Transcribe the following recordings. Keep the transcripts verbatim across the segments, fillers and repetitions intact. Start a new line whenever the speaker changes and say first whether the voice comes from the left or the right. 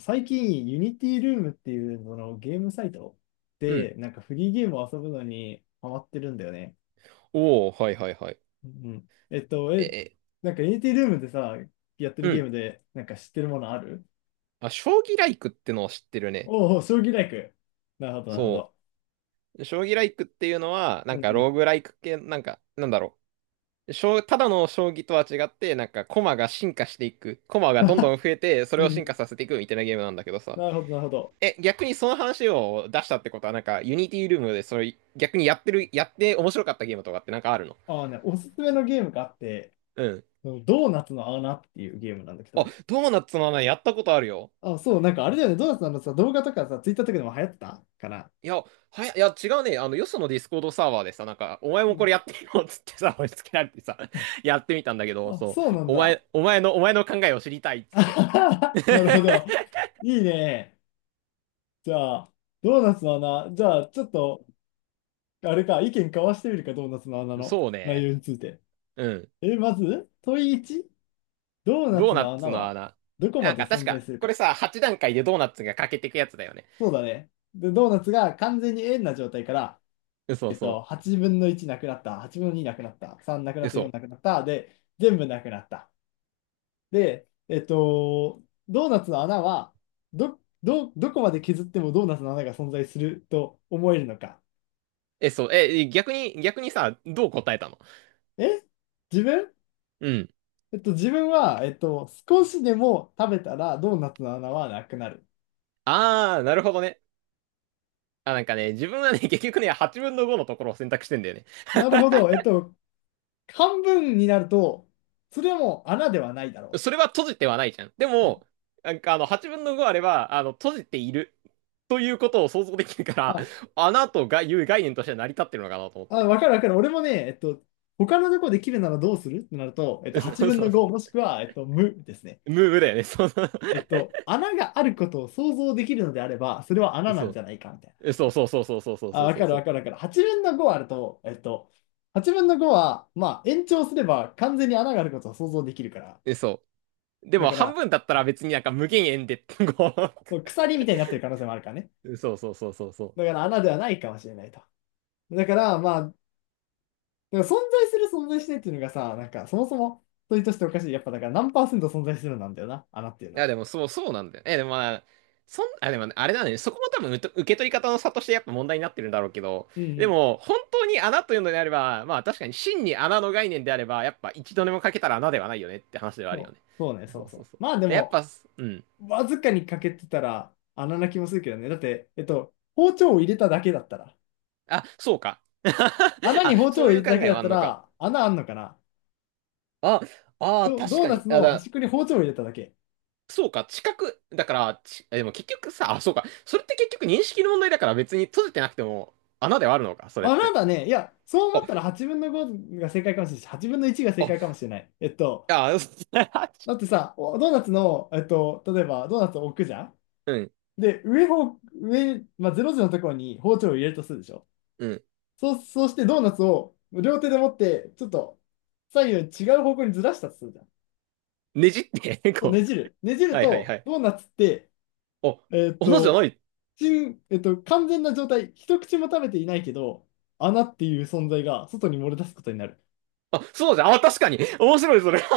left: 最近、ユニティルームっていうそのゲームサイト
right: うん。
left: で、なんかフリーゲームを遊ぶのにハマってるんだよね。
right: おお、はいはいはい。
left: うん。えっと、
right: え
left: え、
right: え、
left: なんかユニティルームでさ、やってる
right: う
left: ゲー
right: ん。
left: ムで、なんか知ってるものある？
right: あ、将棋ライクってのを知ってるね。
left: おお、将棋ライク。なるほど、なるほ
right: そ
left: ど。
right: う。将棋ライクっていうのは、なん
left: うんう
right: か
left: ん。
right: ローグライク系、なんか、なんだろう。将ただの将棋とは違って、なんか駒が進化していく。駒がどんど ん増えて、そ
left: う
right: れを進化
left: ん。
right: させていくみたいなゲームなんだけどさ。
left: なるほど、なるほど。
right: え、逆にその話を出したってことは、なんか、ユニティルームで、それ、逆にやってる、やって面白かったゲームとかってなんかあるの？
left: ああね、おすすめのゲームがあって、
right: うん。
left: ドーナツの穴っていうゲームなんだけ
right: あ、
left: ど、
right: ドーナツの穴やったことあるよ。
left: あ、そう、なんかあれだよね、ドーナツのあのさ、動画とかさ、ツイッターとかでも流行ってたかな。
right: いや、はや、いや、違うね。あの、よそのディスコードサーバーでさ、なんか、お前
left: う
right: もこ
left: ん。
right: れやってよっつってさ、押し付けられてさ、
left: あ、
right: やってみたんだけど、
left: あ
right: そ
left: そう
right: う、
left: なん
right: お
left: だ。
right: 前、お前の、お前の考えを知りたいっつって。
left: なるほど。いいね。じゃあ、ドーナツの穴。じゃあ、ちょっと、あれか、意見交わしてみるか、ドーナツの穴の
right: そう
left: 内
right: ね。
left: 容について。
right: うん。
left: え、まず、問いいち、ドーナ
right: ドー
left: ツ
right: ナ
left: の
right: ツ
left: 穴
right: の
left: は
right: 穴。
left: どこ
right: な
left: ま
right: ん
left: で
right: か、確
left: 存在
right: か、
left: する
right: これ
left: か。
right: さ、はち段階でドーナツが欠けてくやつだよね。
left: そうだね。で、ドーナツが完全に円な状態から、
right: そう
left: えっと、
right: そ
left: はちぶんのいちなくなった、はちぶんのになくなった、さんなく
right: う。
left: な
right: え、
left: った、
right: そ
left: よん
right: う。
left: なくなった、で、全部なくなった。で、えっと、ドーナツの穴は、ど、ど、どこまで削ってもドーナツの穴が存在すると思えるのか。
right: え、そう。え、逆に、逆にさ、どう答えたの？
left: え自分
right: うん。
left: えっと、自分は、えっと、少しでも食べたらドーナツの穴はなくなる。
right: あー、なるほどね。あ、なんかね、自分はね、結局ね、はちぶんのごのところを選択してんだよね。
left: なるほど。えっと、半分になると、それはもう穴ではないだろ
right: それは閉じてはないじゃん。で
left: う
right: も、なんかあの、はちぶんのごあれば、あの、閉じているということを想像できるか
left: と。
right: ら、
left: あ、
right: 穴とがいう概念として成り立ってるのかなと思っ
left: あ、
right: て。
left: わかるわかる。俺もね、えっと、他のとこで切るならどうするってなると、えっと、8
right: そう
left: 分
right: そ
left: の
right: うそう。
left: ごもしくは、えっと、無ですね。
right: ムーブだよね。そうそう。
left: えっと、穴があることを想像できるのであれば、それは穴な
right: そ
left: んじ
right: う
left: ゃないかみたいな
right: え
left: 話
right: そう
left: ね。
right: そうそうそうそうそう
left: あ、
right: そう
left: わ
right: そう
left: かる
right: そ
left: わか
right: う。
left: るわかる。はちぶんのごあると、えっと、はちぶんのごは、まあ、延長すれば完全に穴があることを想像できるから。
right: えそう。で
left: だ
right: も
left: か
right: 半
left: ら、
right: 分だったら別になんか無限円で、こ
left: そう鎖みたいになってる可能性もあるからね。
right: う。そうそうそうそうそ
left: だ
right: う。
left: から穴ではないかもしれないと。だから、まあ、だから存在する存在しないっていうのがさ、なんかそもそも問いとしておかしい。やっぱだから何パーセント存在するなんだよな、穴っていう
right: い
left: の
right: や、
left: は。
right: でも、そう、そうなんだよね。え、でもまあ、そん、あ、でもね、あれだね。そこも多分、受受け取り方の差としてやっぱ問題になってるんだろうけど、
left: うんう
right: で
left: ん。
right: も、本当に穴というのであれば、まあ、確かに真に穴の概念であれば、やっぱ一度でもかけたら穴ではないよねって話ではあるよ
left: そ
right: ね。
left: う、そうね、
right: そ
left: そう
right: う
left: そ
right: そうそう。
left: う。まあで
right: で、やっ
left: も、
right: ぱ、うん。
left: わずかに欠けてたら穴な気もするけどね。だって、えっと、包丁を入れただけだったら、
right: あ、そうか。
left: 穴
right: あ、
left: に包丁
right: そ
left: を
right: う
left: 入
right: い
left: れ
right: う
left: た
right: 考
left: だけ
right: え
left: だ
right: は
left: っ
right: あ
left: た
right: んのか。
left: ら、穴あんのかな？
right: あ、ああ、
left: ド、
right: 確
left: ドー
right: か
left: ナ
right: に。
left: ツ
right: あ、
left: の端
right: だ、
left: っこに包丁を入れただけ。
right: そうか、近く、だから、ち、でも結局さ、あ、そうか。それって結局認識の問題だから別に閉じてなくても穴ではあるのか、それっ
left: 穴
right: て。
left: だね。いや、そう思
right: あ
left: ったらはちぶんのごが正解かもしれないし、はちぶんのいちが正解か
right: あ
left: もしれない。えっと、
right: ああ、
left: だってさ、おドーナツの、えっと、例えばドーナツを置くじゃん。
right: うん、
left: で、上方、上、まあ、ぜろじのところに包丁を入れるとするでしょ？
right: うん。
left: そう、そうしてドーナツを両手で持って、ちょっと左右違う方向にずらしたとするじゃん。
right: ねじって、
left: そう、
right: こ
left: ねじる。ねじ
right: う。
left: る
right: はいはいは
left: と、
right: い。
left: ドーナツって、
right: お、
left: えーっ
right: 斧じゃ
left: と、
right: ない。
left: 真えーっと、完全な状態、一口も食べていないけど、穴っていう存在が外に漏れ出すことになる。
right: あ、そうじゃん。あ、確かに。面白い、それ。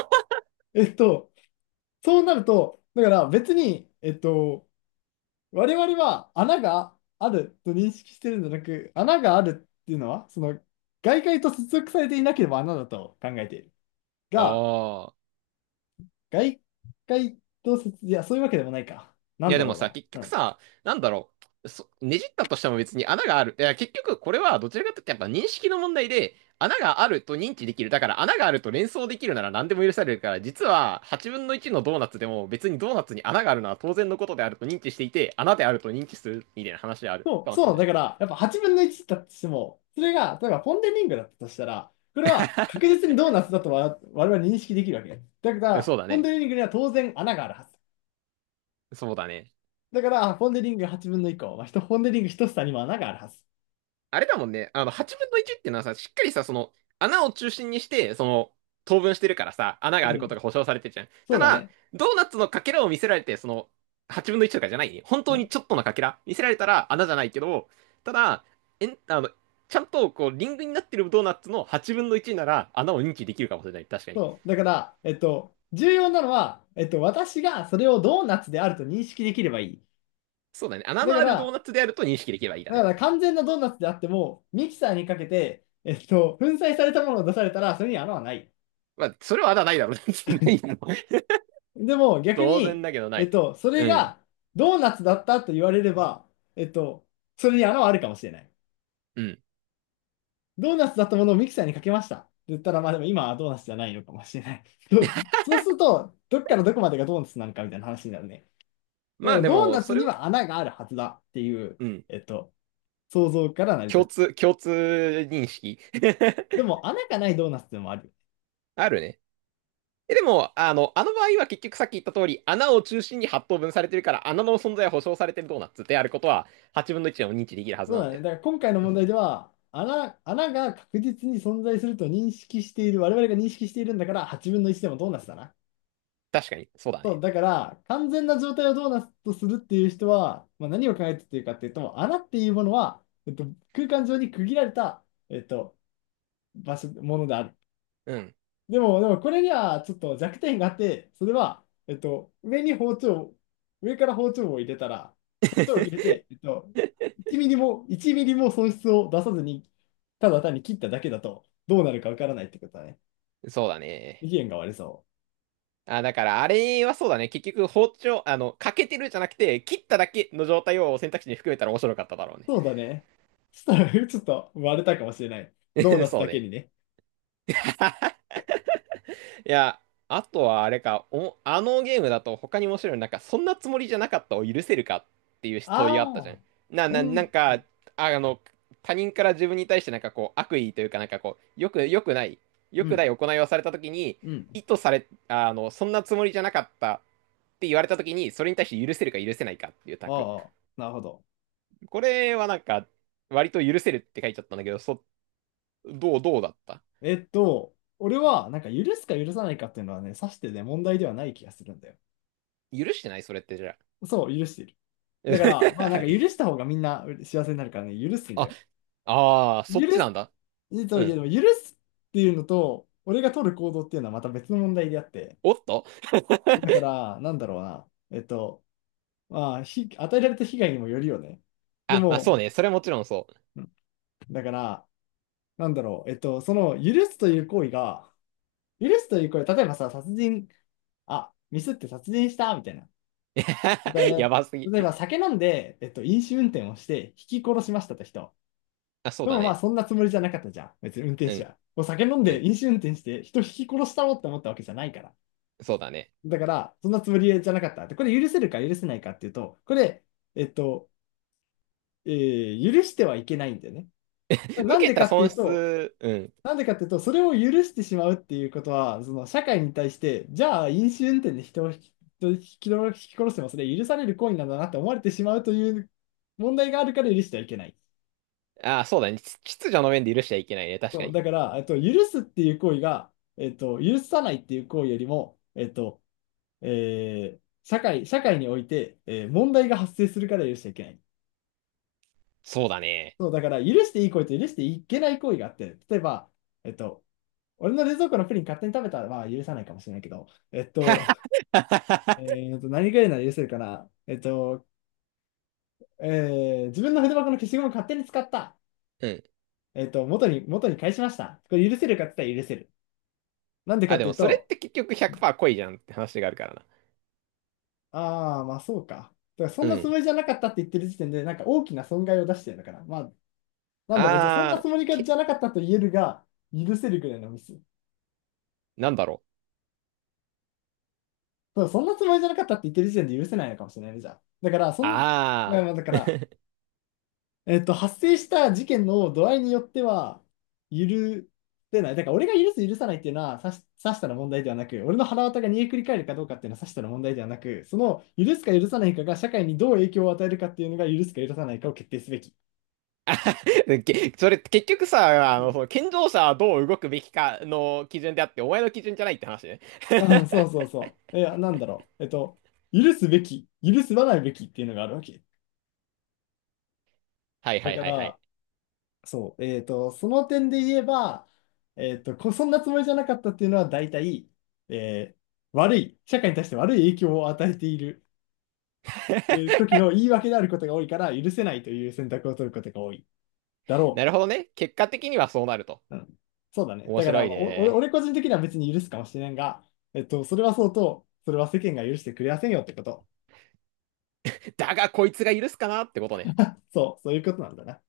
left: えーっと、そうなると、だから別に、えーっと、我々は穴があると認識してるんじゃなく、穴があるっていうのは、その、外界と接続されていなければ穴だと考えている。が、
right: ああ。
left: 外界と接、いや、そういうわけでもないか。な
right: い
left: ん
right: や、
left: だ
right: でも
left: ろ
right: さ、結
left: うな。う
right: 局
left: ん。
right: さ、なんだろう。そねじったとしても別に穴がある。いや、結局これはどちらかというとやっぱ認識の問題で、穴があると認知できる。だから穴があると連想できるなら何でも許されるから、実ははちぶんのいちのドーナツでも別にドーナツに穴があるのは当然のことであると認知していて、穴であると認知するみたいな話である
left: そ
right: か
left: う、
right: も
left: そう
right: し
left: な
right: れ
left: ん
right: ない。
left: だから、やっぱはちぶんのいちだとしても、それが、例えばポンデリングだったとしたら、これは確 実にドーナツだとわ我々認識できるわけ。だか
right: うん、
left: ら、
right: そうだ
left: ポン
right: ね。
left: デリングには当然穴があるはず。
right: そうだね。
left: だから、ポンデリングはちぶんのいっこ、まあ、ひとポンデリングひと房にも穴があるはず。
right: あれだもんね。あの、はちぶんのいちっていうのはさ、しっかりさ、その、穴を中心にして、その、等分してるからさ、穴
left: う
right: があること
left: ん、
right: が保証されてるじゃん。
left: そ
right: た
left: うだ
right: だ、
left: ね。
right: ドーナツのかけらを見せられて、その、はちぶんのいちとかじゃないね、本
left: う
right: 当
left: ん、
right: にちょっとのかけら見せられたら穴じゃないけど、ただ、えん、あの、ちゃんと、こう、リングになってるドーナツのはちぶんのいちなら、穴を認知できるかもしれない。確かに。
left: そう。だから、えっと、重要なのは、えっと、私がそれをドーナツであると認識できればいい。
right: そうだね。穴
left: だ
right: の
left: か
right: あるドー
left: ら、
right: ナツであると認識できればいいだ
left: だか
right: ね。
left: ら完全なドーナツであっても、ミキサーにかけて、えっと、粉砕されたものを出されたら、それに穴はない。
right: まあ、それは穴ないだろうね。ないだろう。
left: でも 逆
right: 当然
left: に、
right: だけどな
left: えっ
right: い。
left: と、それ
right: うん。
left: がドーナツだったと言われれば、えっと、それに穴はあるかもしれない。
right: うん。
left: ドーナツだったものをミキサーにかけましたって言ったら、まあでも今はドーナツじゃないのかもしれない。そう、そうすると、どっからどこまでがドーナツなのかみたいな話になるね。だ
right: ま
left: か
right: あ
left: ら
right: で
left: ドー
right: も、
left: ナ
right: そ
left: ツ
right: れ
left: に
right: を、
left: は穴があるはずだっていう、
right: うん。
left: えっと、想像から成り立
right: 共
left: つ。
right: 通、共通認識
left: で も穴がないドーナツでもある。
right: あるね。え、でも、あの、あの場合は結局さっき言った通り、穴を中心にはっとうぶんされてるから、穴の存在は保証されてるドーナツであることは、はちぶんのいちでも認知できるはず
left: そう
right: なん
left: だ
right: だ
left: ね。
right: よ。
left: だから今回の 問題では、穴、穴が確実に存在すると認識している、我々が認識しているんだから、はちぶんのいちでもドーナツだな。
right: 確かに、そうだ
left: そう、
right: ね。
left: だから、完全な状態をどうなとするっていう人は、まあ、何を考えているかっていうと、穴っていうものは、えっと、空間上に区切られた、えっと、場所、ものである。
right: うん。
left: でも、でもこれにはちょっと弱点があって、それは、えっと、上に包丁、上から包丁を入れたら、包丁を入れて、えっと、いちミリも、いちミリも損失を出さずに、ただ単に切っただけだと、どうなるかわからないってことだね。
right: そうだ
left: 意
right: ね。
left: 見が割れそう。
right: あ、だから、あれはそうだね。結局、包丁、あの、欠けてるじゃなくて、切っただけの状態を選択肢に含めたら面白かっただろうね。
left: そうだね。そしたら、ちょっと割れたかもしれない。ドー ナツ
right: そう
left: だけ
right: ね。
left: にね。
right: いや、あとはあれか、お、あのゲームだと他に面白いの、なんか、そんなつもりじゃなかったを許せるかっていう問いがあったじゃ
left: あ
right: ん。な、
left: あ、う
right: な、な
left: ん、
right: んか、あ、あの、他人から自分に対してなんかこう、悪意というか、なんかこう、よく、よくない、よ
left: う
right: くな
left: ん、
right: い行いをされたときに、
left: うん。
right: 意図され、あの、そんなつもりじゃなかったって言われたときに、それに対して許せるか許せないかっていうタク。
left: ああ、なるほど。
right: これはなんか、割と許せるって書いちゃったんだけど、そ、どう、どうだった？
left: えっと、俺は、なんか許すか許さないかっていうのはね、さしてね、問題ではない気がするんだよ。
right: 許してないそれってじゃあ？
left: そう、許している。だから、まあなん
right: は
left: か許し
right: い。
left: た方がみんな幸せになるからね、許すんだ
right: あ
left: よ。
right: ああ、そ
left: 許
right: っちな
left: す、
right: んだ。
left: えっと、
right: う
left: いや
right: ん。
left: でも許すっていうのと、俺が取る行動っていうのはまた別の問題であって、
right: おっと
left: だか ら、なんだろうな。えっと、まあ、ひ与えられた被害にもよるよね。で
right: あ、まあ
left: も、
right: そうね。それはもちろんそう。
left: だから、なんだろう、えっと、その許すという行為が、許すという行為、例えばさ、殺人、あ、ミスって殺人したみたいな。あと
right: や
left: ね
right: ばすぎ。
left: 例えば酒飲んで、えっと、飲酒運転をして、ひき殺しましたって人。
right: あ、そう
left: で
right: だ
left: もまあ、
right: ね。
left: そんなつもりじゃなかったじゃん。別に運転
right: う
left: 手
right: ん。
left: は。お酒飲ん
right: う
left: で
right: ん。
left: 飲酒運転して、人ひき殺したろって思ったわけじゃないから。
right: そうだね。
left: だから、そんなつもりじゃなかった。で、これ許せるか許せないかっていうと、これ、えっと、えー許してはいけないんだよね。
right: 受
left: なん
right: け
left: でか
right: た
left: ってい
right: 損
left: うと、
right: 失、うん。
left: なんでかっていうと、それを許してしまうっていうことは、その社会に対して、じゃあ飲酒運転で人を引き、人を引き殺してもそれ許される行為なんだなって思われてしまうという問題があるから許してはいけない。
right: あ、そうだね。秩秩序の面で許しちゃいけないね。確か
left: そう、
right: に。
left: だから、えっと、許すっていう行為が、えっと、許さないっていう行為よりも、えっと、えー社会、社会において、えー問題が発生するから許しちゃいけない。
right: そうだね。
left: そう、だから、許していい行為と許していけない行為があって、例えば、えっと、俺の冷蔵庫のプリン勝手に食べたら、まあ許さないかもしれないけど、えっと、え ーっと、何がいいな、ら許せるかな。えっと、えー自分の筆箱の消しゴムを勝手に使った。
right: うん。
left: えっと、元に、元に返しました。これ許せるかって言ったら許せる。なんでか
right: あ、
left: っ
right: で
left: てい
right: も
left: う
right: それっ
left: と、
right: て結局ひゃくパーセント恋じゃんって話があるからな。
left: ああ、まあそうか。だからそん
right: う
left: なつも
right: ん。
left: りじゃなかったって言ってる時点で、なんか大きな損害を出してるのかな。まあ、なんだろう、じゃあそんな
right: あー、
left: つもりがじ
right: け、
left: ゃなかったと言えるが、許せるぐらいのミス。
right: なんだろう。
left: そう、そんなつもりじゃなかったって言ってる時点で許せないのかもしれないね、じゃあ。だから、そんな、まあ
right: あ
left: まあだから、
right: ー。
left: えっと、発生した事件の度合いによっては、許せない。だから、俺が許す、許さないっていうのは、さし、さしたら問題ではなく、俺の腹渡が煮えくり返るかどうかっていうのは、さしたら問題ではなく、その、許すか許さないかが、社会にどう影響を与えるかっていうのが、許すか許さないかを決定すべき。
right: けそれ結局さ、あ
left: う
right: の、
left: ん
right: その健常者はどう動くべきかの基準であって、お前の基準じゃないって話ね。
left: うん、そうそうそう。え、なんだろう。えっと、許すべき、許すばないべきっていうのがあるわけ。
right: はいは
left: だ
right: い
left: か
right: はいはい。
left: ら、そう、えっと、その点で言えば、えっと、こ、そんなつもりじゃなかったっていうのは大体、えー悪い、社会に対して悪い影響を与えている、えー時の言い訳であることが多いから許せないという選択を取ることが多いだ
right: な
left: ろ
right: るほどね。結果的にはそうなると。
left: う。うん、そうだね。
right: 面
left: だから、
right: 白い
left: お、俺、
right: ね。
left: 俺個人的には別に許すかもしれんが、えっと、それはそうと、それは世間が許してくれやせんよってこと。
right: だが、こいつが許すかなってことね。
left: そう、そういうことなんだな。